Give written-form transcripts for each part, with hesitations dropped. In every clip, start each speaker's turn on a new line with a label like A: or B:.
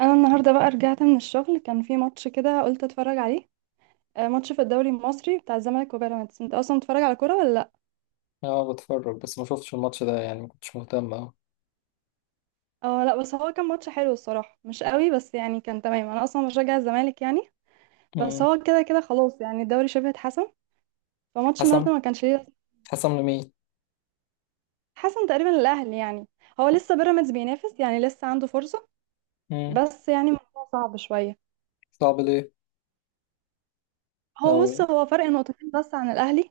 A: انا النهارده بقى رجعت من الشغل، كان في ماتش كده قلت اتفرج عليه. آه، ماتش في الدوري المصري بتاع الزمالك وبيراميدز. انت اصلا بتتفرج على كوره ولا لا؟
B: اه، بتفرج بس ما شفتش الماتش ده، يعني ما كنتش مهتم أوي.
A: اه لا، بس هو كان ماتش حلو الصراحه، مش قوي بس يعني كان تمام. انا اصلا بشجع الزمالك يعني. بس
B: مم.
A: هو كده كده خلاص يعني، الدوري شبه اتحسم، فماتش
B: حسم.
A: النهارده ما كانش ليه.
B: حسم لمين؟
A: حسم تقريبا الاهلي يعني. هو لسه بيراميدز بينافس، يعني لسه عنده فرصه،
B: مم.
A: بس يعني الموضوع صعب شويه.
B: صعب ليه؟
A: هو بص،
B: أوي.
A: هو فرق نقطتين بس عن الاهلي،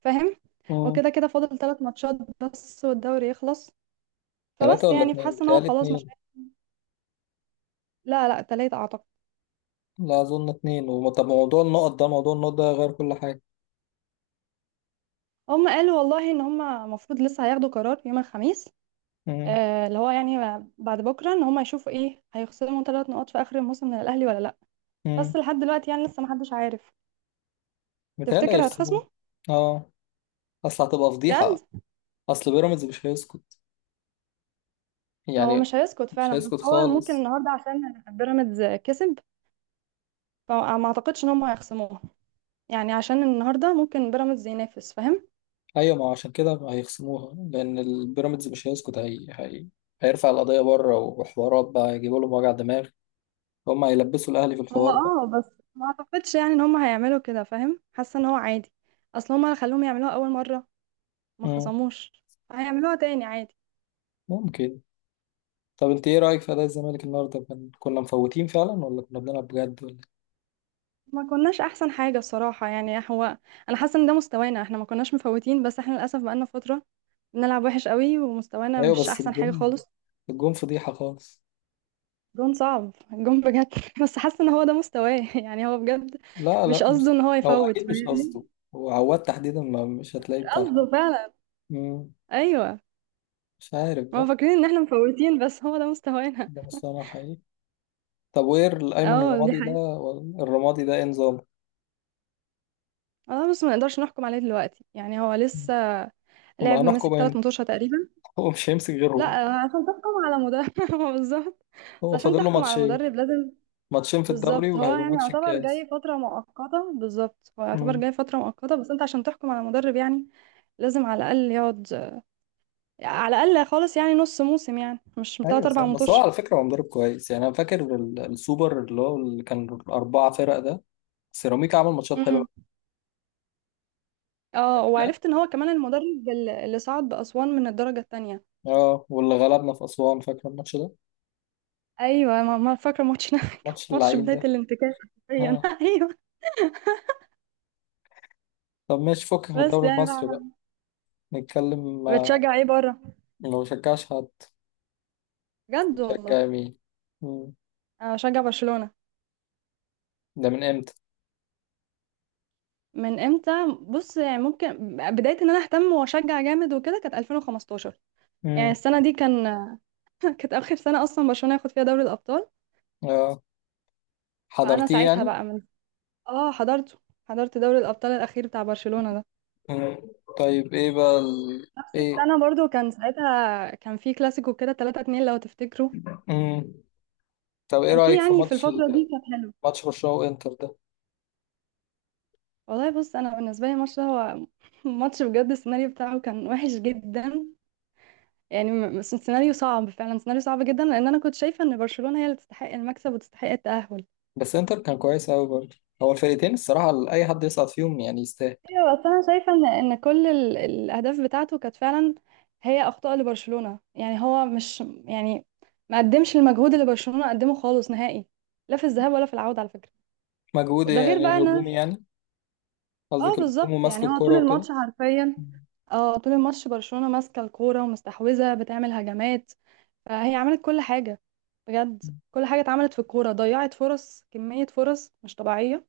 A: فاهم؟
B: مم.
A: وكده كده فاضل ثلاث ماتشات بس والدوري يخلص.
B: تلاتة
A: فبس
B: ولا
A: يعني،
B: اتنين؟
A: فحاسه ان هو
B: بيتهيألي
A: خلاص مش
B: اتنين.
A: عارف-. لا لا تلاتة اعتقد.
B: لا أظن اتنين طب موضوع النقط ده غير كل حاجة.
A: هم قالوا والله ان هم المفروض لسه هياخدوا قرار يوم الخميس.
B: مم.
A: آه اللي هو يعني بعد بكره ان هم يشوفوا ايه، هيخصموا ثلاث نقط في اخر الموسم من الاهلي ولا لا. بس
B: مم.
A: لحد دلوقتي يعني لسه محدش عارف.
B: بيتهيألي
A: تفتكر
B: هيخسروه.
A: هتخصموا؟
B: اه. أصل هتبقى
A: بجد؟
B: فضيحة. أصل بيراميدز مش هيسكت،
A: هو
B: يعني.
A: مش هيسكت
B: مش
A: فعلا، بس
B: هيسكت
A: هو ممكن
B: خالص.
A: النهارده عشان بيراميدز كسب، فما اعتقدش ان هم هيخصموها. يعني عشان النهارده ممكن بيراميدز ينافس، فاهم؟
B: أيوة، ما هو عشان كده هيخصموها لأن البيراميدز مش هيسكت. هيرفع القضية بره وحوارات بقى يجيبوا لهم وجع دماغ. هم هيلبسوا الأهلي في
A: هو
B: الحوار.
A: اه بس ما اعتقدش يعني ان هم هيعملوا كده، فاهم؟ حاسه ان هو عادي. اصل هم اللي خلوهم يعملوها اول مره، ما
B: مم.
A: خصموش. هيعملوها تاني عادي.
B: ممكن. طب انت ايه رأيك في أداء الزمالك النهارده؟ كنا مفوتين فعلا ولا كنا بنلعب بجد ولا
A: ما كناش احسن حاجه بصراحه. يعني هو، انا حاسه ان ده مستوانا، احنا ما كناش مفوتين، بس احنا للاسف بقالنا فتره بنلعب وحش قوي، ومستوانا
B: إيه؟ ايوه
A: مش
B: بس
A: احسن حاجه
B: الجون،
A: خالص.
B: الجون فضيحة خالص.
A: جون صعب، جون بجد بس حاسه ان هو ده مستواه. يعني هو بجد
B: لا لا،
A: مش قصده
B: مش
A: ان هو
B: هو
A: يفوت،
B: اكيد مش
A: فاهمني؟
B: قصده. هو عواد تحديدا ما مش
A: مش
B: هتلاقيه بتاع الحرب.
A: قصده فعلا.
B: مم.
A: ايوه.
B: مش عارف
A: هما
B: بقى.
A: فاكرين ان احنا مفوتين بس هو ده مستوانا.
B: ده مش انا حقيقي. طب وايه ايمن
A: اه دي
B: الرمادي ده؟
A: حقيقة.
B: الرمادي ده ايه نظام؟
A: اه بس ما نقدرش نحكم عليه دلوقتي، يعني هو لسه
B: امال
A: لعب
B: هنحكم
A: ماسك ثلاث
B: امتى؟
A: متوشة تقريبا.
B: هو مش هيمسك
A: لا
B: غيرهم.
A: آه، عشان تحكم على مدرب هو بالظبط. بس
B: هو
A: عشان
B: فاضل له
A: تحكم على
B: ماتشين
A: مدرب لازم.
B: ماتشين في الدوري،
A: بالظبط، هو
B: وهيبقى
A: يعني
B: ماتش
A: يعتبر جاي
B: الكاس.
A: فترة مؤقتة. بالظبط، هو يعتبر
B: مم.
A: جاي فترة مؤقتة، بس انت عشان تحكم على مدرب يعني لازم على الأقل يقعد. على الأقل خالص يعني نص موسم، يعني مش تلات
B: ايوه صح.
A: أربع
B: بس هو
A: متوشة.
B: على فكره هو مدرب كويس، يعني انا فاكر السوبر اللي هو اللي كان اربعه فرق ده. سيراميكا عمل ماتشات حلوه.
A: امم. اه،
B: فاكرها.
A: وعرفت ان هو كمان المدرب اللي صعد بأسوان من الدرجة التانية.
B: اه، واللي غلبنا في اسوان، فاكر الماتش ده.
A: ايوه ما فاكرة ماتش كان
B: الماتش
A: ماتش
B: اللعين
A: بداية
B: ده.
A: الانتكاسة. حرفياً.
B: اه.
A: ايوه.
B: طب ماشي، فكك من
A: بس
B: الدوري
A: يعني
B: المصري بقى.
A: بقى-.
B: نتكلم.
A: بتشجع ايه بره؟
B: ما بشجعش حد.
A: بجد والله،
B: بشجع مين؟ مم.
A: انا بشجع برشلونة.
B: ده من امتى؟
A: من امتى؟ بص يعني، ممكن بداية ان انا اهتم واشجع جامد وكده كانت 2015. يعني
B: مم.
A: السنة دي كان كانت اخر سنة اصلا برشلونة ياخد فيها دوري الابطال.
B: اه،
A: فانا
B: حضرتيه
A: ساعتها
B: يعني.
A: بقى من، اه حضرته، حضرت دوري الابطال الاخير بتاع برشلونة ده.
B: مم. طيب ايه بقى
A: نفس
B: ايه.
A: السنة برضو كان ساعتها، كان في كلاسيكو كده 3 2 لو تفتكروا.
B: مم. طب ايه
A: كان في
B: رايك في
A: يعني في
B: ماتش
A: الفترة دي كانت حلوة.
B: ماتش برشلونه وانتر ده؟
A: والله بص، انا بالنسبة لي الماتش ده هو ماتش بجد السيناريو بتاعه كان وحش جدا. يعني سيناريو صعب فعلا، سيناريو صعب جدا، لان انا كنت شايفه ان برشلونه هي اللي تستحق المكسب وتستحق التاهل.
B: بس انتر كان كويس قوي برضه. هو الفرقتين الصراحة أي حد يصعد فيهم يعني يستاهل.
A: ايوه بس انا شايفه ان كل الاهداف بتاعته كانت فعلا هي اخطاء لبرشلونه. يعني هو مش يعني ما قدمش المجهود اللي برشلونه قدمه خالص نهائي، لا في الذهاب ولا في العوده على فكره.
B: مجهود
A: ده غير
B: يعني
A: بقى ان
B: هجومي
A: أنا-.
B: يعني؟ قصدك
A: اه
B: الهجوم
A: بالظبط،
B: وماسك
A: يعني هو طول
B: الكرة وكده.
A: الماتش حرفيا، اه طول الماتش برشلونه ماسكه الكوره ومستحوذه بتعمل هجمات. فهي عملت كل حاجة بجد، كل حاجة اتعملت في الكورة، ضيعت فرص، كمية فرص مش طبيعية.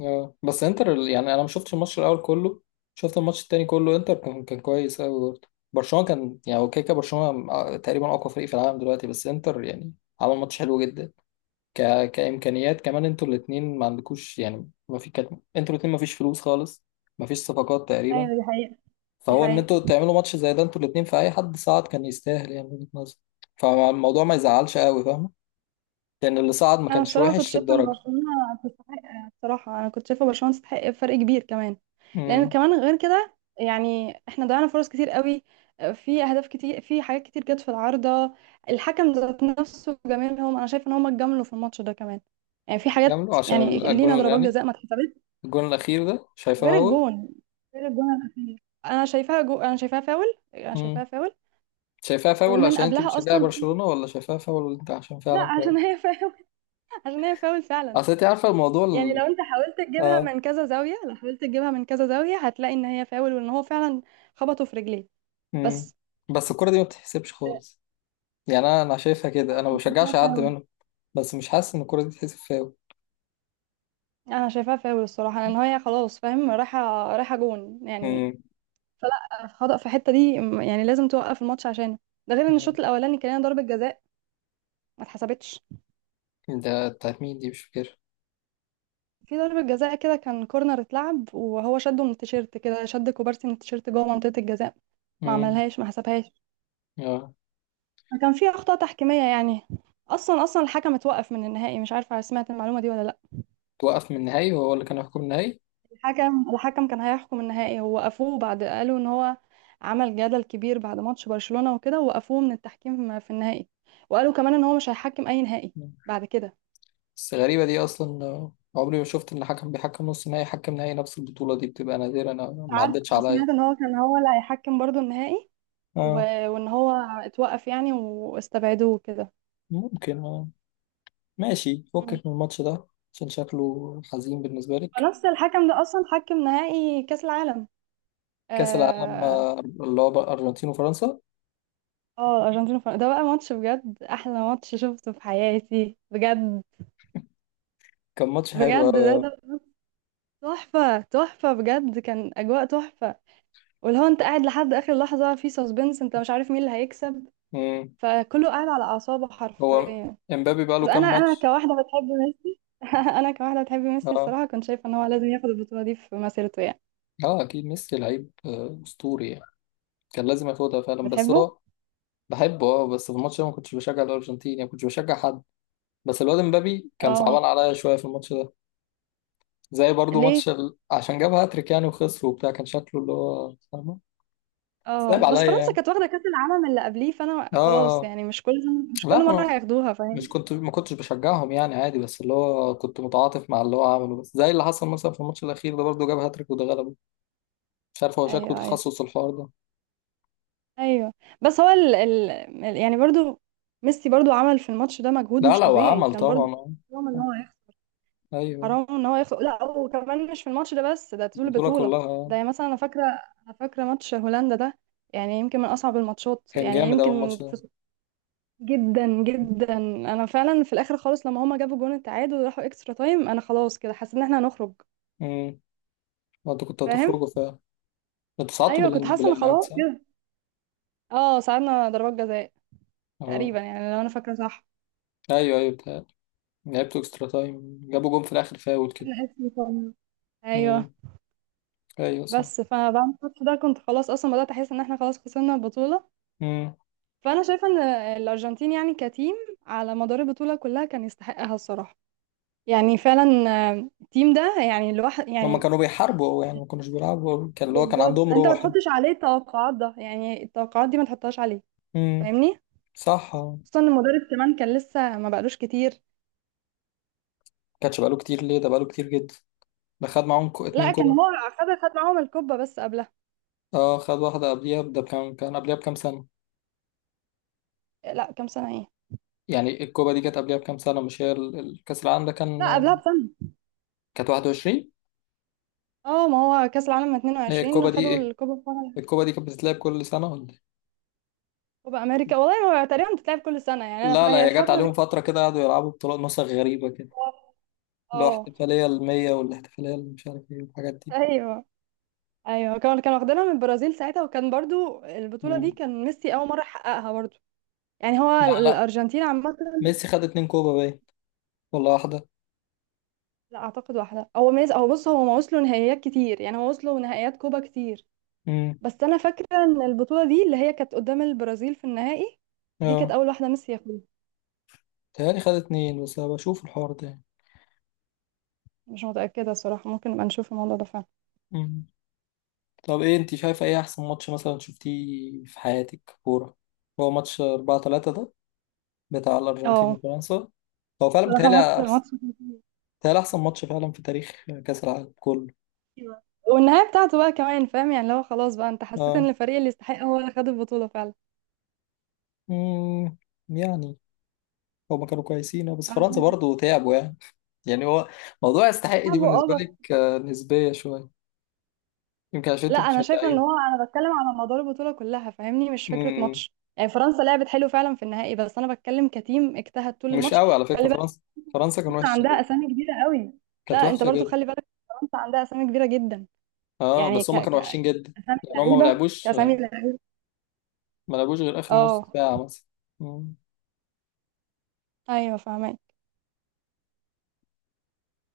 B: اه، بس انتر يعني انا ما شفتش الماتش الاول كله. شفت الماتش التاني كله. انتر كان كويس قوي برضه. برشلونة كان يعني هو كده كده برشلونة تقريبا اقوى فريق في العالم دلوقتي. بس انتر يعني عمل ماتش حلو جدا. كامكانيات كمان انتوا الاثنين ما عندكوش، يعني ما في كانت. انتوا الاثنين ما فيش فلوس خالص، ما فيش صفقات تقريبا.
A: ايوه دي حقيقة. دي
B: فهو ان
A: حقيقة.
B: انتوا تعملوا ماتش زي ده، انتوا الاتنين، في اي حد صعد كان يستاهل يعني من وجهة نظري. فالموضوع ما يزعلش قوي، فاهم، لان اللي صعد ما
A: أنا
B: كانش
A: بصراحة كنت
B: وحش
A: شايفة إن
B: للدرجة.
A: برشلونة تستحق. بصراحة أنا كنت شايفة برشلونة تستحق بفرق كبير كمان. لأن
B: امم.
A: كمان غير كده، يعني احنا ضيعنا فرص كتير قوي، في أهداف كتير، في حاجات كتير جت في العارضة. الحكم ذات نفسه جمالهم، أنا شايفة إن هم اتجاملوا في الماتش ده كمان. يعني في حاجات
B: كملوا عشان
A: يعني لينا
B: الجون
A: ضربات
B: يعني،
A: جزاء ما اتحسبتش.
B: الجون الاخير ده شايفاه
A: غير
B: فاول؟
A: الجون، غير الجون الاخير. انا شايفاها جو...، انا شايفاها فاول. انا
B: امم.
A: شايفاها فاول.
B: شايفاها فاول
A: ومن
B: عشان انت
A: قبلها
B: بتشجعي
A: اصلا.
B: برشلونة، ولا شايفاها فاول انت عشان
A: لا
B: فعلا فاول؟
A: عشان هي فاول. عشان هي فاول فعلا.
B: اصل انت عارفة الموضوع
A: يعني لو انت حاولت تجيبها
B: اه.
A: من كذا زاويه، لو حاولت تجيبها من كذا زاويه هتلاقي ان هي فاول، وان هو فعلا خبطه في رجليه.
B: امم.
A: بس
B: بس الكرة دي ما بتتحسبش خالص، يعني انا شايفها كده، انا ما
A: أنا شايفاها
B: بشجعش حد
A: فاول.
B: منهم. بس مش حاسس ان الكرة دي تتحسب فاول.
A: انا شايفاها فاول الصراحه لان هي خلاص فاهم، رايحه رايحه جون يعني،
B: امم.
A: فلا خطأ في الحته دي يعني لازم توقف الماتش عشانه. ده غير ان
B: أمم.
A: الشوط الاولاني كان لنا ضربه جزاء ما اتحسبتش.
B: ده بتاعت مين دي؟ مش
A: في ضربة جزاء كده، كان كورنر اتلعب وهو شده من التيشيرت كده، شد كوبارسي من التيشيرت جوه منطقة الجزاء، ما
B: فاكر.
A: عملهاش ما حسبهاش.
B: اه.
A: كان في أخطاء تحكيمية يعني. أصلا أصلا الحكم اتوقف من النهائي، مش عارفة سمعت المعلومة دي ولا لأ.
B: توقف من النهائي، وهو اللي كان يحكم النهائي.
A: الحكم كان هيحكم النهائي ووقفوه بعد، قالوا إن هو عمل جدل كبير بعد ماتش برشلونة وكده، ووقفوه من التحكيم في النهائي. وقالوا كمان إن هو مش هيحكم أي نهائي بعد كده.
B: بس غريبة دي أصلا، عمري ما شفت إن حكم بيحكم نص نهائي حكم نهائي نفس البطولة. دي بتبقى نادرة، أنا
A: مش
B: ما
A: عارف،
B: عدتش
A: أنا
B: عليا.
A: سمعت إن هو كان هو اللي هيحكم برضو النهائي. و...،
B: اه.
A: وإن هو اتوقف يعني واستبعدوه كده.
B: ممكن، اه. ماشي،
A: مم.
B: فكك من الماتش ده عشان شكله حزين بالنسبة لك.
A: ونفس الحكم ده اصلا حكم نهائي كاس العالم.
B: كأس العالم
A: اه.
B: اللي هو بقى أرجنتين وفرنسا.
A: آه، الارجنتين وفرنسا ده بقى ماتش بجد، احلى ماتش شفته في حياتي بجد.
B: كان ماتش حلو
A: بجد
B: أوي
A: ده تحفه تحفه بجد، كان اجواء تحفه، واللي هو انت قاعد لحد اخر لحظه في سسبنس، انت مش عارف مين اللي هيكسب،
B: مم.
A: فكله قاعد على اعصابه
B: هو
A: حرفيا.
B: امبابي بقى له
A: بس انا
B: كام
A: انا
B: ماتش؟
A: كواحده بتحب ميسي انا كواحده بتحب ميسي
B: اه.
A: الصراحه، كنت شايفه ان هو لازم ياخد البطوله دي في مسيرته يعني.
B: اه، أكيد ميسي لعيب أسطوري يعني. كان لازم ياخدها فعلا، بس
A: بتحبه؟
B: هو. بحبه اه، بس في الماتش ده ما كنتش بشجع الارجنتين، يعني ما كنتش بشجع حد. بس الواد امبابي كان
A: اه.
B: صعبان عليا شويه في الماتش ده. زي برضو ماتش
A: ليه؟
B: عشان جاب هاتريك يعني وخسر وبتاع، كان شكله اللي هو فاهمه. صعب
A: اه بس
B: عليا
A: فرنسا
B: يعني.
A: كانت واخدة كأس العالم اللي قبليه، فانا
B: اه.
A: خلاص
B: آه.
A: يعني مش كل، مش
B: لا،
A: كل مرة هياخدوها، فاهم؟
B: ما كنتش بشجعهم يعني عادي، بس اللي هو كنت متعاطف مع اللي هو عمله. بس زي اللي حصل مثلا في الماتش الاخير ده برضو جاب هاتريك وده غلبه. مش عارف، هو شكله
A: ايوه ايوه
B: تخصص الحوار ده.
A: ايوه. بس هو ال... ال... يعني برضو ميسي برضو عمل في الماتش ده مجهود
B: لا
A: مش
B: لا،
A: طبيعي
B: وعمل
A: كان برضو.
B: طبعا
A: حرام ان هو يخسر.
B: ايوه.
A: حرام ان هو يخسر، لا وكمان مش في الماتش ده بس، ده طول
B: البطوله
A: البطولة.
B: كلها
A: ده يعني مثلا انا فاكرة، انا فاكرة ماتش هولندا ده، يعني يمكن من اصعب الماتشات،
B: كان
A: يعني
B: جامد اول
A: يمكن
B: ماتش ده.
A: في.... جدا جدا، انا فعلا في الاخر خالص لما هما جابوا جون التعادل وراحوا اكسترا تايم، انا خلاص كده حسيت ان احنا هنخرج،
B: امم. انتوا كنتوا
A: فاهم؟
B: هتخرجوا. انت صعدتوا
A: ايوه كنت حاسه ان
B: بالاعلانات
A: خلاص
B: صح؟
A: كده. اه ساعدنا ضربات جزاء
B: اه.
A: تقريبا، يعني لو انا فاكره صح.
B: ايوه ايوه بتاع. لعبتوا اكسترا تايم، جابوا جون في الاخر فاول كده.
A: الحس بتاعنا. ايوه.
B: امم. ايوه صح.
A: بس فبعد الماتش ده كنت خلاص اصلا بدات احس ان احنا خلاص خسرنا البطوله.
B: امم.
A: فانا شايفه ان الارجنتين يعني كتيم على مدار البطوله كلها كان يستحقها الصراحه، يعني فعلا. آه، التيم ده يعني، الواحد
B: هما
A: يعني،
B: كانوا بيحاربوا أوي يعني، ما كانوش بيلعبوا أوي. كان اللي هو كان
A: بالظبط.
B: عندهم
A: انت ما
B: روح يعني.
A: تحطش عليه التوقعات ده، يعني التوقعات دي ما تحطهاش عليه،
B: امم.
A: فاهمني؟
B: صح
A: خصوصا ان المدرب كمان كان لسه ما بقالوش كتير.
B: كانش بقاله كتير ليه؟ ده بقاله كتير جدا. ده خد معاهم اتنين
A: لا كان
B: كوبا.
A: هو خد معاهم الكوبا بس قبلها.
B: اه، خد واحدة قبليها. ده كان قبليها بكام سنة.
A: لا كام سنة ايه.
B: يعني الكوبا دي كانت قبليها بكام سنة، مش هي الكأس العالم ده كان.
A: لا قبلها بسنة.
B: كانت 21.
A: اه ما هو كأس العالم
B: هي الكوبا
A: 22 خدوا
B: دي،
A: الكوبا بتاع-.
B: الكوبا دي كانت بتتلعب كل سنة ولا إيه؟
A: كوبا أمريكا والله. هو تقريبا بتتلعب كل سنة يعني. أنا
B: لا لا،
A: فهي
B: هي جت
A: الفترة دي
B: عليهم
A: كانت،
B: فترة كده قعدوا يلعبوا بطولات نسخ غريبة كده. اللي هو
A: اه
B: احتفالية المية، والاحتفالية اللي مش عارف ايه والحاجات دي.
A: ايوه ايوه، كانوا واخدينها من البرازيل ساعتها، وكان برضو البطولة دي
B: مم.
A: كان ميسي أول مرة يحققها برضو. يعني هو
B: لا لا،
A: الأرجنتين عامة.
B: ميسي خد اتنين كوبا باين، ولا واحدة.
A: لا أعتقد واحدة، هو ميز، هو بص هو ما وصلوا نهائيات كتير، يعني هو وصلوا نهائيات كوبا كتير.
B: مم.
A: بس أنا فاكرة إن البطولة دي اللي هي كانت قدام البرازيل في النهائي، دي كانت
B: اه.
A: أول واحدة ميسي ياخدها.
B: تهيألي خد اتنين، بس أنا بشوف الحوار ده يعني.
A: مش متأكدة الصراحة، ممكن نبقى نشوف الموضوع ده فعلا.
B: مم. طب ايه، انت شايفة ايه أحسن ماتش مثلا شفتيه في حياتك كورة؟ هو ماتش 4-3 ده بتاع الأرجنتين
A: اه
B: وفرنسا. هو فعلا
A: بصراحة ماتش
B: بيتهيألي أحسن.
A: ماتش كبير.
B: بيتهيألي أحسن ماتش فعلا في تاريخ كأس العالم كله.
A: والنهاية بتاعته بقى كمان فاهم، يعني لو خلاص بقى انت حسيت ان
B: اه.
A: الفريق اللي يستحق هو اللي خد البطولة فعلا.
B: مم. يعني هما كانوا كويسين بس
A: انا
B: فرنسا
A: شايفة
B: برضو تعبوا يعني. يعني هو، موضوع يستحق دي
A: لعبه اه
B: بالنسبة
A: بس.
B: لك نسبية شوية. يمكن عشان
A: لا
B: انت
A: انا شايفة ان
B: بتشجعيهم.
A: هو، انا بتكلم على مدار البطولة كلها، فاهمني؟ مش فكرة
B: امم.
A: ماتش، يعني فرنسا لعبت حلو فعلا في النهائي، بس انا بتكلم كتيم اجتهد طول
B: مش
A: الماتش.
B: قوي على فكرة
A: خلي بالك،
B: فرنسا. فرنسا كانت
A: فرنسا
B: وحشة
A: عندها
B: جدا.
A: اسامي كبيرة قوي.
B: كانت
A: لا انت
B: وحشة
A: برضو
B: جدا.
A: خلي بالك، فرنسا عندها اسامي كبيرة جدا.
B: اه،
A: يعني
B: بس
A: ك
B: هما
A: ك
B: كانوا وحشين جدا.
A: اسامي
B: يعني هما
A: لعيبة كاسامي لعيبة.
B: ما لعبوش غير آخر نص
A: اه
B: ساعة مثلا. مم.
A: ايوه فاهمة.